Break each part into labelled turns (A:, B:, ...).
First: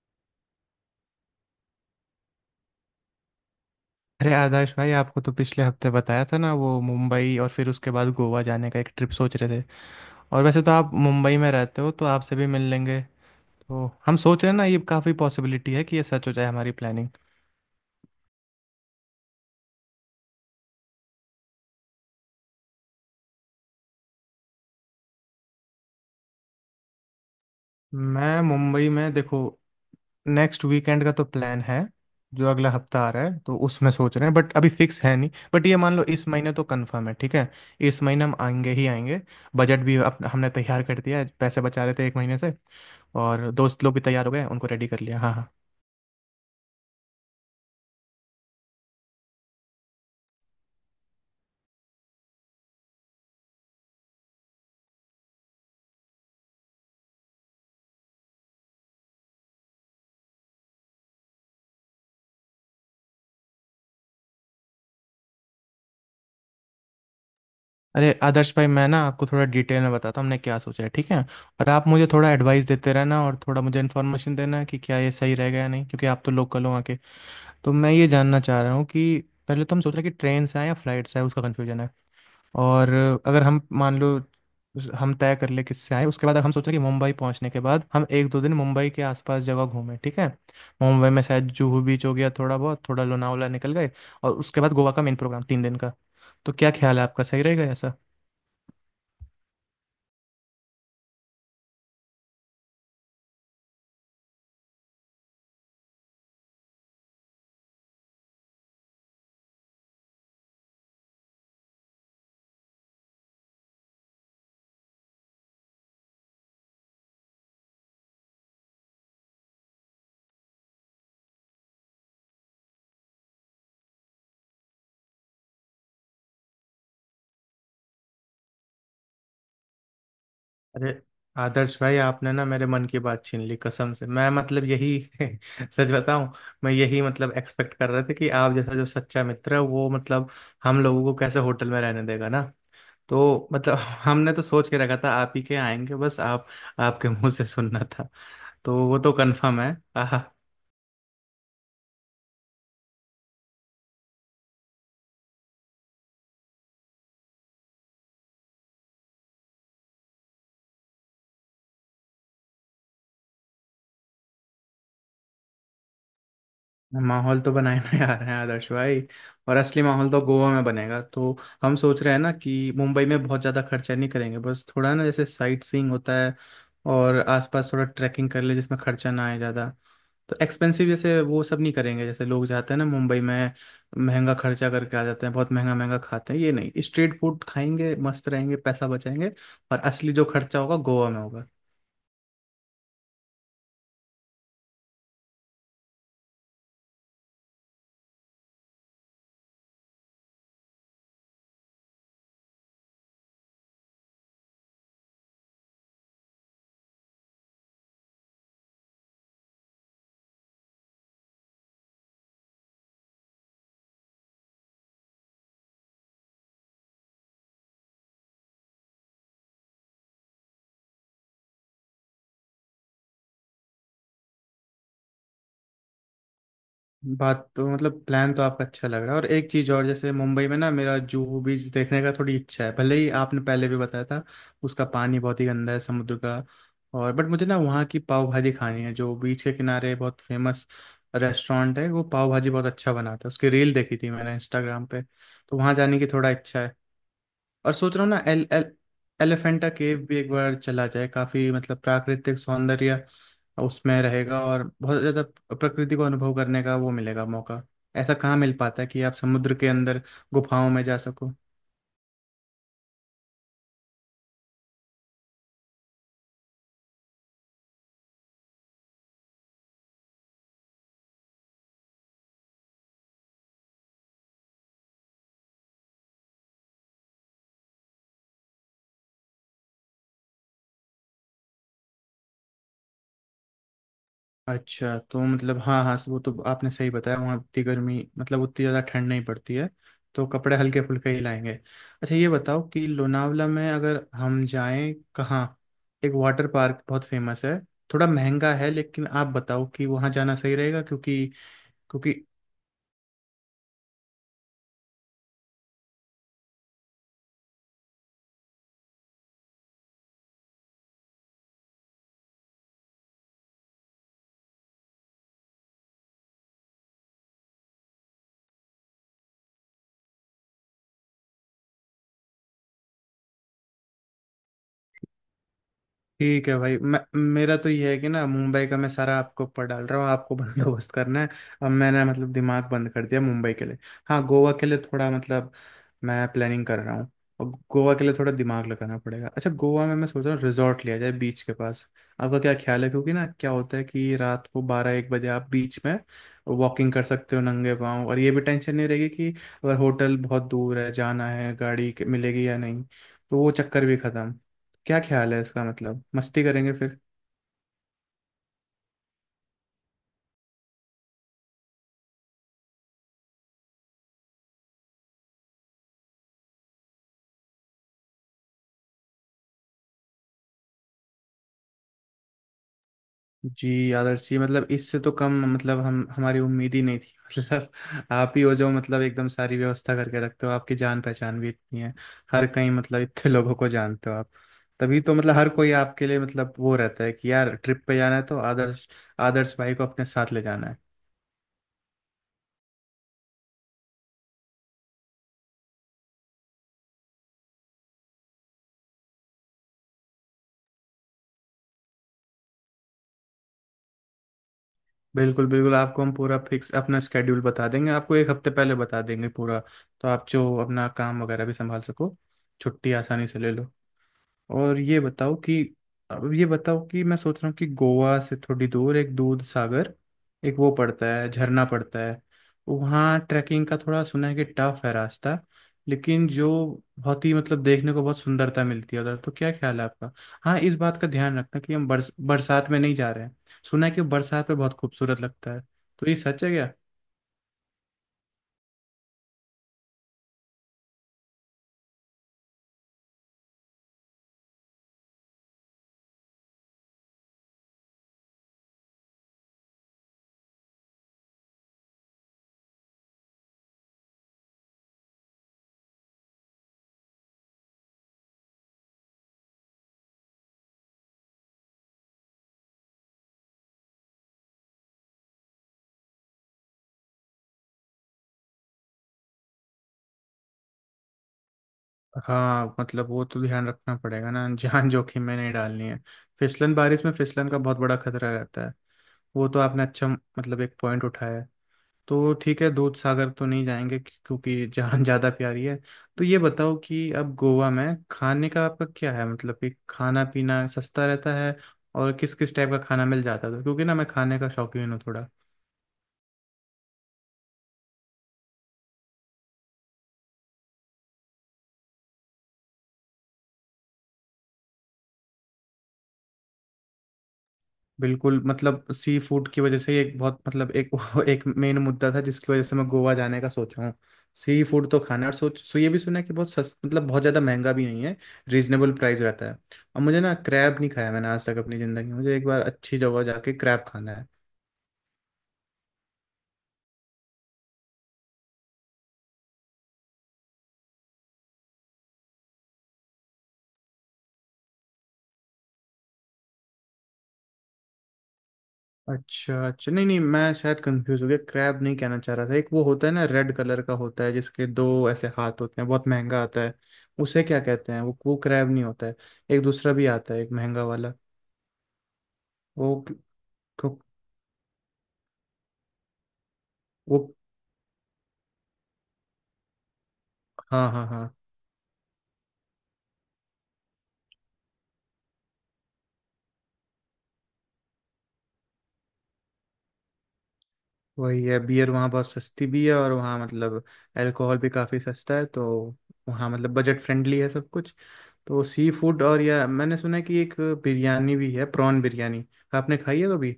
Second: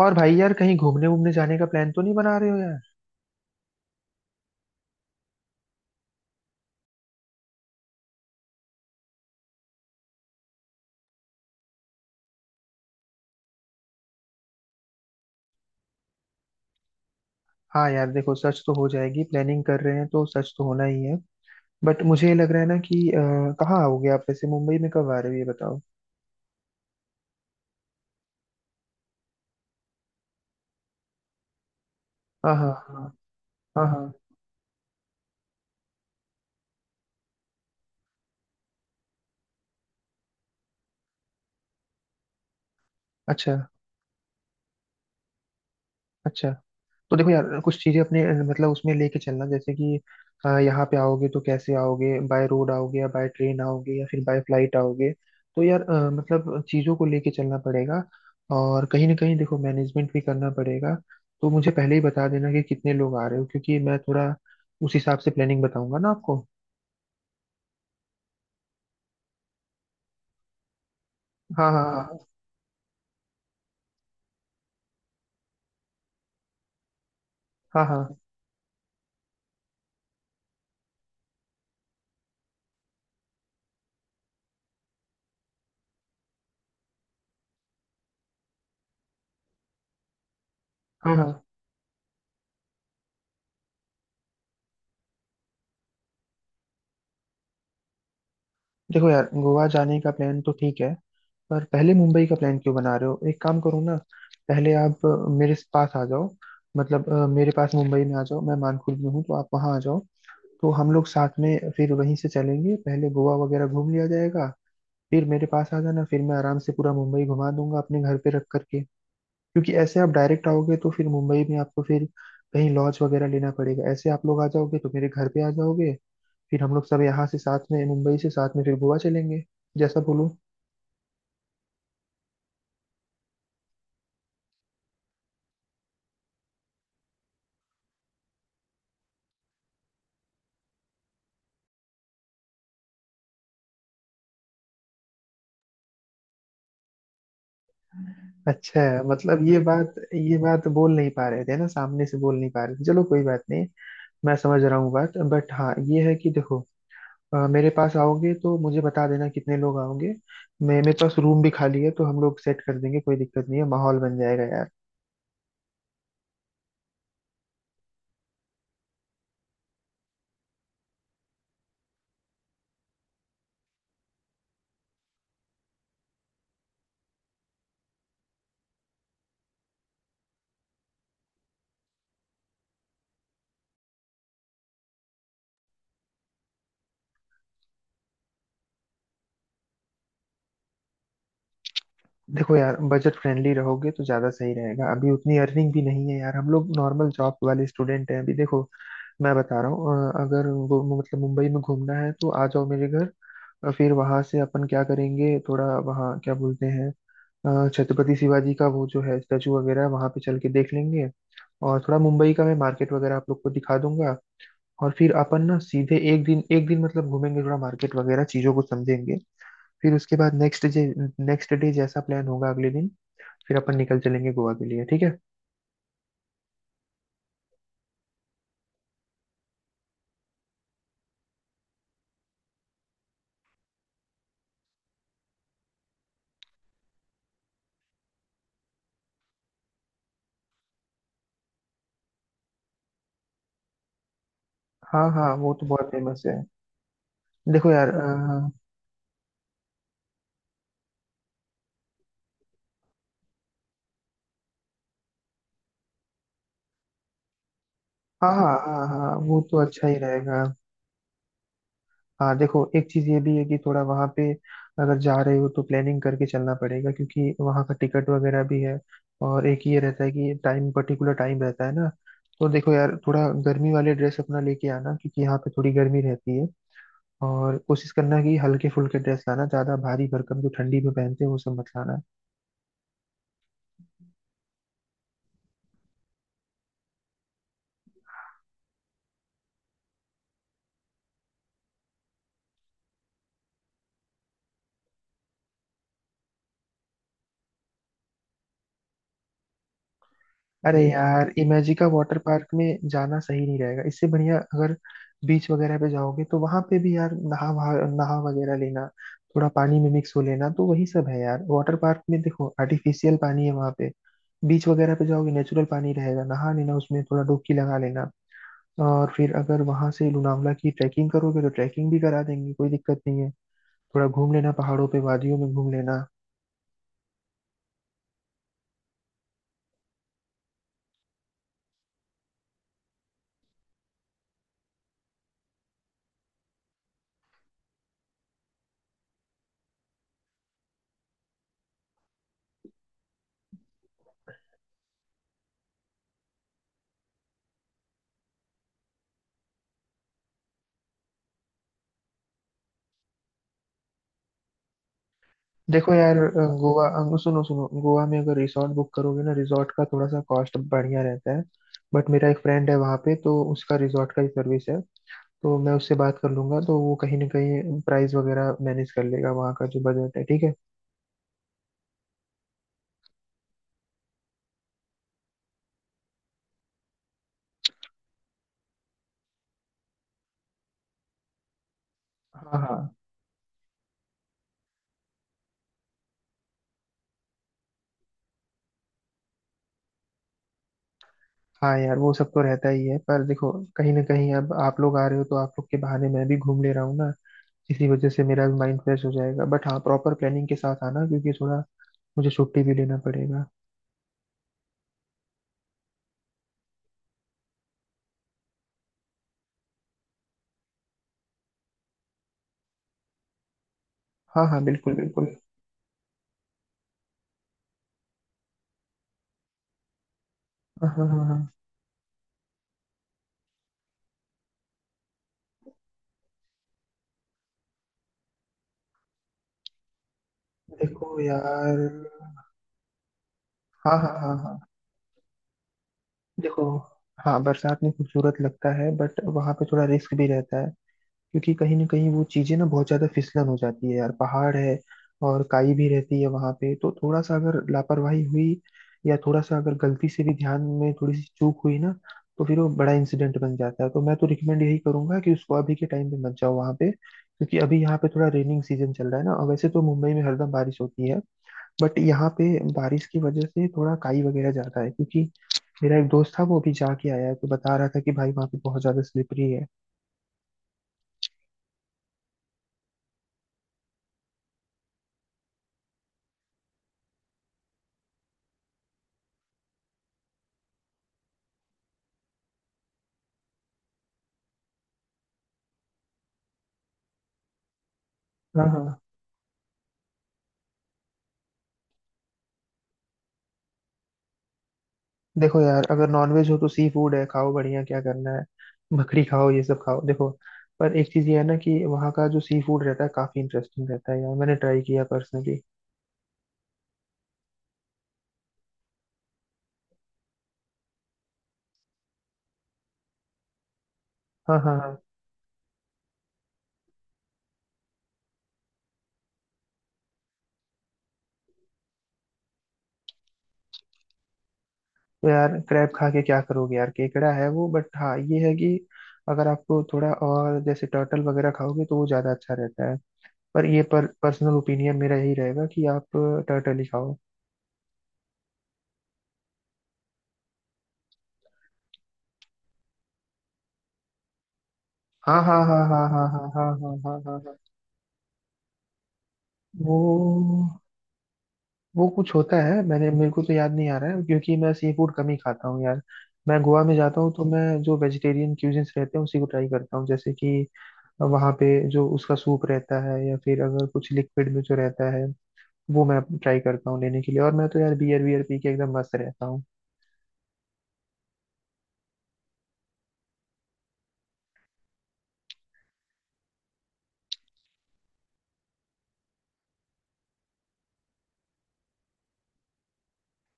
A: और भाई यार कहीं घूमने वूमने जाने का प्लान तो नहीं बना रहे हो यार।
B: अरे आदर्श भाई आपको तो पिछले हफ्ते बताया था ना, वो मुंबई और फिर उसके बाद गोवा जाने का एक ट्रिप सोच रहे थे। और वैसे तो आप मुंबई में रहते हो तो आपसे भी मिल लेंगे। तो हम सोच रहे हैं ना, ये काफ़ी पॉसिबिलिटी है कि ये सच हो जाए हमारी प्लानिंग।
A: हाँ यार, देखो सर्च तो हो जाएगी, प्लानिंग कर रहे हैं तो सर्च तो होना ही है। बट मुझे ये लग रहा है ना कि कहाँ आओगे आप? वैसे मुंबई में कब आ रहे हो ये बताओ।
B: मैं मुंबई में देखो, नेक्स्ट वीकेंड का तो प्लान है। जो
A: हाँ,
B: अगला
A: हाँ,
B: हफ्ता
A: हाँ,
B: आ रहा है तो
A: हाँ,
B: उसमें
A: हाँ।
B: सोच रहे हैं, बट अभी फिक्स है नहीं, बट ये मान लो इस महीने तो कंफर्म है, ठीक है। इस महीने हम आएंगे ही आएंगे। बजट भी हमने तैयार कर दिया है, पैसे बचा रहे थे एक महीने से। और
A: अच्छा।
B: दोस्त लोग भी तैयार हो गए, उनको रेडी कर लिया, हाँ हाँ।
A: अच्छा। तो देखो यार कुछ चीजें अपने मतलब उसमें लेके चलना, जैसे कि यहाँ पे आओगे तो कैसे आओगे? बाय रोड आओगे या बाय ट्रेन आओगे या फिर बाय फ्लाइट आओगे? तो यार मतलब चीजों को लेके चलना पड़ेगा। और कहीं ना कहीं देखो मैनेजमेंट भी करना पड़ेगा। तो मुझे पहले ही बता देना कि कितने लोग आ रहे हो, क्योंकि मैं थोड़ा उस हिसाब से प्लानिंग बताऊंगा ना आपको।
B: अरे आदर्श भाई, मैं ना आपको थोड़ा डिटेल में बताता हूँ हमने क्या सोचा है, ठीक है। और
A: हाँ,
B: आप मुझे
A: हाँ,
B: थोड़ा एडवाइस देते रहना और थोड़ा मुझे इन्फॉर्मेशन देना कि क्या ये सही रहेगा या नहीं, क्योंकि आप तो लोकल हो आके। तो
A: हाँ,
B: मैं
A: हाँ,
B: ये
A: हाँ,
B: जानना चाह रहा हूँ कि पहले तो हम सोच रहे हैं कि ट्रेन से आए या फ्लाइट से आए, उसका कन्फ्यूजन है। और अगर हम मान लो, हम तय कर ले किससे आए, उसके बाद हम सोच रहे हैं कि मुंबई पहुंचने के बाद हम एक दो दिन मुंबई के आसपास जगह घूमें, ठीक है। मुंबई
A: हाँ,
B: में
A: हाँ।
B: शायद जुहू बीच हो गया, थोड़ा बहुत थोड़ा लोनावला निकल गए। और उसके बाद गोवा का मेन प्रोग्राम तीन दिन का। तो क्या ख्याल है आपका, सही रहेगा ऐसा?
A: देखो यार गोवा जाने का प्लान तो ठीक है। पर पहले मुंबई का प्लान क्यों बना रहे हो? एक काम करो ना, पहले आप मेरे पास आ जाओ। मतलब मेरे पास मुंबई में आ जाओ। मैं मानकुल में हूँ, तो आप वहाँ आ जाओ। तो हम लोग साथ में फिर वहीं से चलेंगे, पहले गोवा वगैरह घूम लिया जाएगा। फिर मेरे पास आ जाना, फिर मैं आराम से पूरा मुंबई घुमा दूंगा अपने घर पे रख करके। क्योंकि ऐसे आप डायरेक्ट आओगे तो फिर मुंबई में आपको फिर कहीं लॉज वगैरह लेना पड़ेगा। ऐसे आप लोग आ जाओगे तो मेरे घर पे आ जाओगे, फिर हम लोग सब यहाँ से साथ में, मुंबई से साथ में फिर गोवा चलेंगे, जैसा बोलूं।
B: अरे आदर्श भाई, आपने ना मेरे मन की बात छीन ली, कसम से। मैं यही सच बताऊं, मैं यही एक्सपेक्ट कर रहे थे कि आप जैसा जो सच्चा मित्र है वो हम लोगों को कैसे होटल में रहने देगा ना। तो हमने तो सोच के रखा था आप ही के आएंगे, बस आप, आपके मुंह से सुनना था। तो
A: अच्छा।
B: वो तो
A: मतलब ये
B: कंफर्म है
A: बात ये बात बोल नहीं पा रहे थे ना, सामने से बोल नहीं पा रहे थे, चलो कोई बात नहीं। मैं समझ रहा हूँ बात। बट हाँ, ये है कि देखो मेरे पास आओगे तो मुझे बता देना कितने लोग आओगे। मैं, मेरे पास रूम भी खाली है, तो हम लोग सेट कर देंगे, कोई दिक्कत नहीं है, माहौल बन जाएगा यार।
B: माहौल तो बनाए जा रहे हैं आदर्श भाई, और असली माहौल तो गोवा में बनेगा। तो हम सोच रहे हैं ना कि मुंबई में बहुत ज़्यादा खर्चा नहीं करेंगे, बस थोड़ा ना, जैसे साइट सीइंग होता है और आसपास थोड़ा ट्रैकिंग कर ले जिसमें खर्चा ना आए ज़्यादा। तो एक्सपेंसिव जैसे वो सब नहीं करेंगे, जैसे लोग जाते हैं ना मुंबई में, महंगा खर्चा करके आ जाते हैं, बहुत महंगा महंगा खाते हैं, ये नहीं, स्ट्रीट फूड खाएंगे, मस्त रहेंगे, पैसा बचाएंगे। और असली जो खर्चा होगा गोवा में होगा।
A: देखो यार बजट फ्रेंडली रहोगे तो ज्यादा सही रहेगा। अभी उतनी अर्निंग भी नहीं है यार, हम लोग नॉर्मल जॉब वाले स्टूडेंट हैं अभी। देखो मैं बता रहा हूँ अगर वो मतलब मुंबई में घूमना है तो आ जाओ मेरे घर। और फिर वहां से अपन क्या करेंगे, थोड़ा वहाँ क्या बोलते हैं, छत्रपति शिवाजी का वो जो है स्टैचू वगैरह, वहां पे चल के देख लेंगे। और थोड़ा मुंबई का मैं मार्केट वगैरह आप लोग को दिखा दूंगा। और फिर अपन ना सीधे एक दिन, एक दिन मतलब घूमेंगे, थोड़ा मार्केट वगैरह चीजों को समझेंगे। फिर उसके बाद नेक्स्ट डे जैसा प्लान होगा अगले दिन, फिर अपन निकल चलेंगे गोवा के लिए, ठीक है।
B: बात तो प्लान तो आपका अच्छा लग रहा है। और एक चीज़ और, जैसे मुंबई में ना मेरा जुहू बीच देखने का थोड़ी इच्छा है, भले ही आपने पहले भी बताया था उसका पानी बहुत ही गंदा है समुद्र का। और बट मुझे ना वहाँ की पाव भाजी खानी है जो बीच के किनारे बहुत फेमस रेस्टोरेंट है, वो पाव भाजी बहुत अच्छा बनाता है, उसकी रील देखी थी मैंने इंस्टाग्राम पे।
A: हाँ हाँ, वो
B: तो
A: तो
B: वहाँ
A: बहुत
B: जाने की
A: फेमस
B: थोड़ा
A: है।
B: इच्छा है।
A: देखो
B: और
A: यार।
B: सोच रहा हूँ ना, एल एल एलिफेंटा केव भी एक बार चला जाए, काफी प्राकृतिक सौंदर्य उसमें रहेगा और बहुत ज्यादा प्रकृति को अनुभव करने का वो मिलेगा मौका। ऐसा
A: हाँ,
B: कहाँ
A: हाँ,
B: मिल पाता
A: हाँ,
B: है कि
A: हाँ,
B: आप
A: वो
B: समुद्र
A: तो
B: के
A: अच्छा ही
B: अंदर
A: रहेगा।
B: गुफाओं में जा सको।
A: हाँ, देखो एक चीज ये भी है कि थोड़ा वहां पे अगर जा रहे हो तो प्लानिंग करके चलना पड़ेगा, क्योंकि वहां का टिकट वगैरह भी है। और एक ये रहता है कि टाइम, पर्टिकुलर टाइम रहता है ना। तो देखो यार थोड़ा गर्मी वाले ड्रेस अपना लेके आना, क्योंकि यहाँ पे थोड़ी गर्मी रहती है। और कोशिश करना कि हल्के फुल्के ड्रेस लाना, ज्यादा भारी भरकम जो ठंडी में पहनते हैं वो सब मत लाना।
B: अच्छा तो हाँ हाँ, वो तो आपने सही बताया, वहाँ उतनी गर्मी उतनी ज़्यादा ठंड नहीं पड़ती है। तो कपड़े हल्के फुल्के ही लाएंगे। अच्छा ये बताओ कि लोनावला में अगर हम जाएं कहाँ, एक वाटर पार्क बहुत फेमस है, थोड़ा महंगा है, लेकिन आप बताओ कि वहाँ जाना सही
A: अरे
B: रहेगा क्योंकि,
A: यार इमेजिका वाटर
B: क्योंकि
A: पार्क में जाना सही नहीं रहेगा। इससे बढ़िया अगर बीच वगैरह पे जाओगे तो वहां पे भी यार नहा वगैरह लेना, थोड़ा पानी में मिक्स हो लेना। तो वही सब है यार। वाटर पार्क में देखो आर्टिफिशियल पानी है वहां पे, बीच वगैरह पे जाओगे नेचुरल पानी रहेगा, नहा लेना उसमें, थोड़ा डुबकी लगा लेना। और फिर अगर वहां से लोनावला की ट्रैकिंग करोगे तो ट्रैकिंग भी करा देंगे, कोई दिक्कत नहीं है। थोड़ा घूम लेना पहाड़ों पे, वादियों में घूम लेना।
B: ठीक है भाई। मैं, मेरा तो ये है कि ना, मुंबई का मैं सारा आपको ऊपर डाल रहा हूँ, आपको बंदोबस्त करना है। अब मैंने दिमाग बंद कर दिया मुंबई के लिए। हाँ, गोवा के लिए थोड़ा मैं प्लानिंग कर रहा हूँ, और गोवा के लिए थोड़ा दिमाग लगाना पड़ेगा। अच्छा, गोवा में मैं सोच रहा हूँ रिजॉर्ट लिया जाए बीच के पास। आपका क्या ख्याल है, क्योंकि ना क्या होता है कि रात को बारह एक बजे आप बीच में वॉकिंग कर सकते हो नंगे पाँव, और ये भी टेंशन नहीं रहेगी कि अगर होटल बहुत दूर है, जाना है, मिलेगी या नहीं, तो वो चक्कर भी खत्म। क्या ख्याल है इसका,
A: देखो
B: मतलब
A: यार
B: मस्ती करेंगे
A: गोवा,
B: फिर।
A: सुनो सुनो, गोवा में अगर रिसॉर्ट बुक करोगे ना, रिसॉर्ट का थोड़ा सा कॉस्ट बढ़िया रहता है। बट मेरा एक फ्रेंड है वहाँ पे, तो उसका रिसॉर्ट का ही सर्विस है। तो मैं उससे बात कर लूंगा, तो वो कहीं ना कहीं प्राइस वगैरह मैनेज कर लेगा वहाँ का, जो बजट है, ठीक है।
B: जी आदर्श जी, इससे तो कम हम हमारी उम्मीद ही नहीं थी मतलब आप ही हो जो एकदम सारी व्यवस्था करके रखते हो, आपकी जान पहचान भी इतनी है हर
A: हाँ,
B: कहीं,
A: हाँ,
B: इतने लोगों को जानते हो आप। तभी तो हर कोई आपके लिए वो रहता है कि यार ट्रिप पे जाना है तो आदर्श आदर्श भाई को अपने साथ ले जाना है।
A: हाँ, यार वो सब तो रहता ही है। पर देखो कहीं ना कहीं अब आप लोग आ रहे हो, तो आप लोग के बहाने मैं भी घूम ले रहा हूँ ना। इसी वजह से मेरा भी माइंड फ्रेश हो जाएगा। बट हाँ, प्रॉपर प्लानिंग के साथ आना, क्योंकि थोड़ा मुझे छुट्टी भी लेना पड़ेगा।
B: बिल्कुल बिल्कुल, आपको हम पूरा फिक्स अपना स्केड्यूल बता देंगे, आपको एक हफ्ते पहले बता देंगे पूरा, तो आप जो अपना काम वगैरह भी संभाल सको, छुट्टी आसानी से ले लो।
A: हाँ हाँ,
B: और
A: बिल्कुल
B: ये
A: बिल्कुल।
B: बताओ कि, अब ये बताओ कि मैं सोच रहा हूँ कि गोवा से थोड़ी दूर एक दूध सागर, एक वो
A: हाँ,
B: पड़ता
A: हाँ,
B: है
A: हाँ।
B: झरना पड़ता है। वहाँ ट्रैकिंग का थोड़ा सुना है कि टफ है रास्ता, लेकिन जो बहुत ही देखने को बहुत सुंदरता मिलती है उधर, तो क्या ख्याल है आपका? हाँ, इस बात का
A: देखो
B: ध्यान रखना कि
A: यार।
B: हम बरसात में नहीं जा रहे हैं। सुना है
A: हाँ,
B: कि
A: हाँ, हाँ,
B: बरसात
A: हाँ।
B: में बहुत खूबसूरत लगता है, तो ये सच है
A: देखो,
B: क्या?
A: हाँ बरसात में खूबसूरत लगता है, बट वहाँ पे थोड़ा रिस्क भी रहता है। क्योंकि कहीं ना कहीं वो चीजें ना बहुत ज्यादा फिसलन हो जाती है यार, पहाड़ है और काई भी रहती है वहाँ पे। तो थोड़ा सा अगर लापरवाही हुई या थोड़ा सा अगर गलती से भी ध्यान में थोड़ी सी चूक हुई ना, तो फिर वो बड़ा इंसिडेंट बन जाता है। तो मैं तो रिकमेंड यही करूंगा कि उसको अभी के टाइम पे मत जाओ वहाँ पे, क्योंकि अभी यहाँ पे थोड़ा रेनिंग सीजन चल रहा है ना। और वैसे तो मुंबई में हरदम बारिश होती है, बट यहाँ पे बारिश की वजह से थोड़ा काई वगैरह ज्यादा है, क्योंकि मेरा एक दोस्त था, वो अभी जाके आया है, तो बता रहा था कि भाई वहाँ पे बहुत ज्यादा स्लिपरी है।
B: हाँ वो तो ध्यान रखना पड़ेगा ना, जान जोखिम में नहीं डालनी है। फिसलन, बारिश में फिसलन का बहुत बड़ा खतरा रहता है। वो तो आपने अच्छा, एक पॉइंट उठाया है। तो ठीक है, दूध सागर तो नहीं जाएंगे क्योंकि जहाँ ज़्यादा प्यारी है। तो ये बताओ कि अब गोवा में खाने का
A: हाँ
B: आपका
A: हाँ।
B: क्या है, मतलब कि खाना पीना सस्ता रहता है और किस किस टाइप का खाना मिल जाता है, क्योंकि ना मैं खाने का शौकीन हूँ थोड़ा।
A: देखो यार अगर नॉनवेज हो तो सी फूड है, खाओ बढ़िया, क्या करना है। बकरी खाओ, ये सब खाओ। देखो पर एक चीज ये है ना कि वहाँ का जो सी फूड रहता है काफी इंटरेस्टिंग रहता है यार, मैंने ट्राई किया पर्सनली।
B: बिल्कुल, सी फूड की वजह से ही एक बहुत मतलब एक एक मेन मुद्दा था जिसकी वजह से मैं गोवा जाने का सोच रहा हूँ।
A: हाँ,
B: सी
A: हाँ,
B: फूड
A: हाँ।
B: तो खाना है, और सोच सो ये भी सुना है कि बहुत सस बहुत ज़्यादा महंगा भी नहीं है, रीजनेबल प्राइस रहता है। और मुझे ना क्रैब नहीं खाया मैंने आज तक अपनी ज़िंदगी में, मुझे एक बार अच्छी जगह जाके क्रैब खाना है।
A: तो यार क्रैब खा के क्या करोगे यार, केकड़ा है वो। बट हाँ ये है कि अगर आपको थोड़ा और जैसे टर्टल वगैरह खाओगे तो वो ज्यादा अच्छा रहता है। पर पर्सनल ओपिनियन मेरा यही रहेगा कि आप टर्टल ही खाओ।
B: अच्छा अच्छा, नहीं नहीं, मैं शायद कंफ्यूज हो गया, क्रैब नहीं कहना चाह रहा था। एक वो होता है ना, रेड कलर का होता है, जिसके दो ऐसे
A: हाँ, हाँ,
B: हाथ
A: हाँ,
B: होते हैं,
A: हाँ,
B: बहुत
A: हाँ,
B: महंगा
A: हाँ,
B: आता
A: हाँ,
B: है।
A: हाँ, हाँ, हाँ,
B: उसे
A: हाँ।
B: क्या कहते हैं? वो क्रैब नहीं होता है, एक दूसरा भी आता है, एक
A: वो
B: महंगा वाला।
A: वो कुछ होता है,
B: वो
A: मैंने, मेरे को तो याद नहीं आ रहा है क्योंकि मैं सी फूड कम ही खाता हूँ यार। मैं गोवा में
B: वो
A: जाता हूँ तो मैं जो वेजिटेरियन क्यूजिन्स रहते हैं उसी को ट्राई करता हूँ, जैसे कि
B: हाँ हाँ हाँ,
A: वहाँ पे जो उसका सूप रहता है, या फिर अगर कुछ लिक्विड में जो रहता है, वो मैं ट्राई करता हूँ लेने के लिए। और मैं तो यार बियर बियर पी के एकदम मस्त रहता हूँ।
B: वही है। बियर वहाँ बहुत सस्ती भी है, और वहाँ अल्कोहल भी काफ़ी सस्ता है, तो वहाँ बजट फ्रेंडली है सब कुछ। तो सी फूड, और या मैंने सुना है कि एक बिरयानी भी है, प्रॉन बिरयानी, आपने खाई है कभी?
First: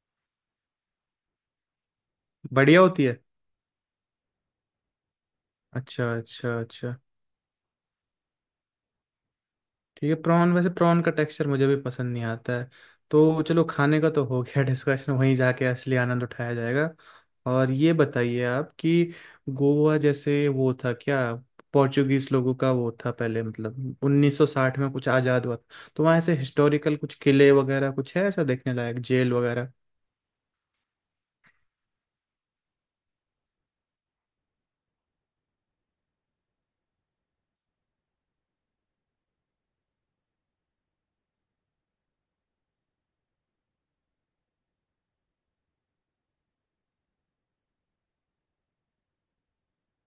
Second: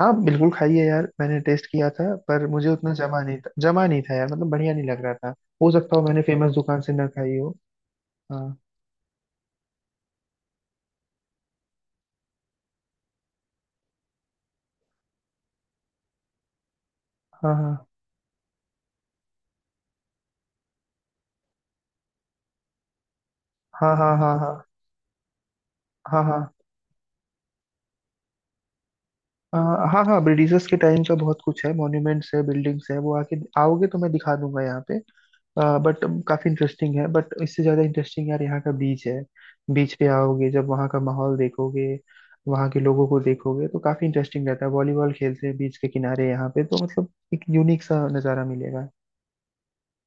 A: हाँ बिल्कुल खाइए यार, मैंने टेस्ट किया था पर मुझे
B: बढ़िया
A: उतना
B: होती है।
A: जमा नहीं था, जमा नहीं था यार, मतलब बढ़िया नहीं लग रहा था। हो सकता हो
B: अच्छा
A: मैंने
B: अच्छा
A: फेमस दुकान से
B: अच्छा,
A: ना खाई हो। हाँ,
B: ठीक है। प्रॉन, वैसे प्रॉन का टेक्सचर मुझे भी पसंद नहीं आता है। तो चलो, खाने का तो हो गया डिस्कशन, वहीं जाके असली आनंद उठाया जाएगा। और
A: हाँ,
B: ये बताइए आप कि गोवा, जैसे वो था क्या, पोर्चुगीज लोगों का वो था पहले,
A: हाँ,
B: मतलब
A: हाँ, हाँ, हाँ,
B: 1960 में कुछ आज़ाद हुआ था, तो वहाँ
A: हाँ,
B: ऐसे
A: हाँ,
B: हिस्टोरिकल कुछ किले वगैरह कुछ है ऐसा देखने लायक, जेल वगैरह?
A: हाँ, हाँ, हाँ, ब्रिटिशर्स के टाइम का बहुत कुछ है, मॉन्यूमेंट्स है, बिल्डिंग्स है, वो आके, आओगे तो मैं दिखा दूंगा यहाँ पे। बट काफी इंटरेस्टिंग है, बट इससे ज्यादा इंटरेस्टिंग यार यहाँ का बीच है। बीच पे आओगे जब वहाँ का माहौल देखोगे, वहाँ के लोगों को देखोगे तो काफी इंटरेस्टिंग रहता है, वॉलीबॉल खेलते हैं बीच के किनारे यहाँ पे, तो मतलब एक यूनिक सा नज़ारा मिलेगा।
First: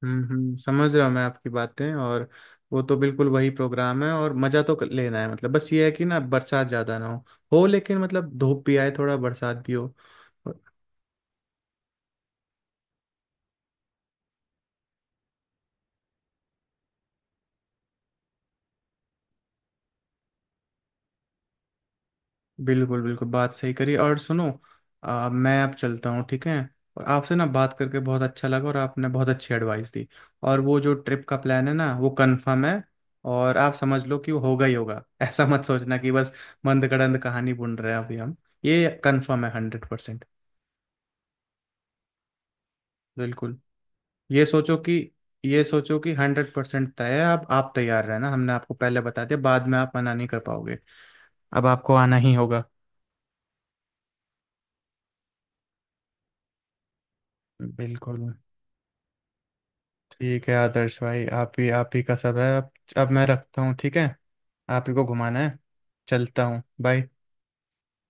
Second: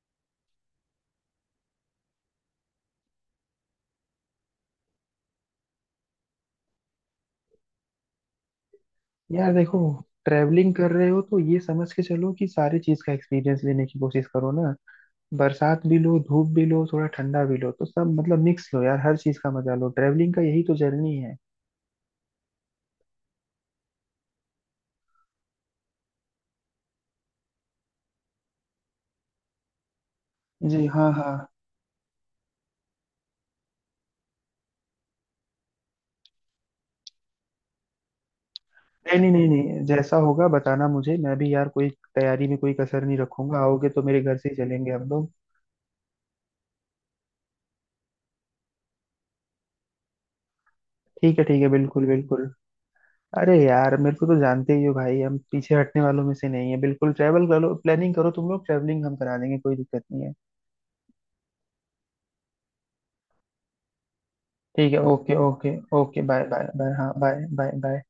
B: हम्म, समझ रहा हूँ मैं आपकी बातें, और वो तो बिल्कुल वही प्रोग्राम है और मज़ा तो लेना है। मतलब बस ये है कि ना, बरसात ज़्यादा ना हो, लेकिन मतलब धूप भी आए थोड़ा
A: यार
B: बरसात भी
A: देखो
B: हो।
A: ट्रैवलिंग कर रहे हो तो ये समझ के चलो कि सारी चीज का एक्सपीरियंस लेने की कोशिश करो ना। बरसात भी लो, धूप भी लो, थोड़ा ठंडा भी लो, तो सब मतलब मिक्स लो यार, हर चीज का मजा लो, ट्रैवलिंग का यही तो जर्नी है।
B: बिल्कुल बिल्कुल, बात सही करी। और सुनो, मैं अब चलता हूँ, ठीक है। और आपसे ना बात करके बहुत अच्छा लगा, और आपने बहुत अच्छी एडवाइस दी। और वो
A: जी
B: जो
A: हाँ,
B: ट्रिप
A: हाँ।
B: का प्लान है ना, वो कंफर्म है, और आप समझ लो कि वो होगा ही होगा ऐसा मत सोचना कि बस मंदकड़ंद कहानी बुन रहे हैं अभी हम। ये
A: नहीं,
B: कंफर्म
A: नहीं,
B: है,
A: नहीं, नहीं,
B: हंड्रेड
A: जैसा
B: परसेंट।
A: होगा बताना मुझे, मैं भी यार कोई तैयारी में कोई कसर नहीं
B: बिल्कुल,
A: रखूंगा। आओगे तो मेरे घर
B: ये
A: से ही
B: सोचो
A: चलेंगे
B: कि,
A: हम लोग।
B: ये सोचो कि हंड्रेड परसेंट तय है। आप तैयार रहना, हमने आपको पहले बता दिया, बाद में आप मना नहीं कर पाओगे।
A: ठीक है, ठीक
B: अब
A: है,
B: आपको
A: बिल्कुल,
B: आना ही
A: बिल्कुल।
B: होगा।
A: अरे यार मेरे को तो जानते ही हो भाई, हम पीछे हटने वालों में से नहीं है बिल्कुल, ट्रैवल करो, प्लानिंग
B: बिल्कुल।
A: करो, तुम लोग, ट्रैवलिंग हम करा देंगे, कोई दिक्कत नहीं है।
B: ठीक है आदर्श भाई, आप ही का सब है अब। अब मैं रखता हूँ, ठीक है। आप
A: ठीक
B: ही
A: है,
B: को
A: ओके,
B: घुमाना है।
A: ओके। ओके, बाय,
B: चलता हूँ,
A: बाय, बाय,
B: बाय।
A: हाँ, बाय, बाय, बाय।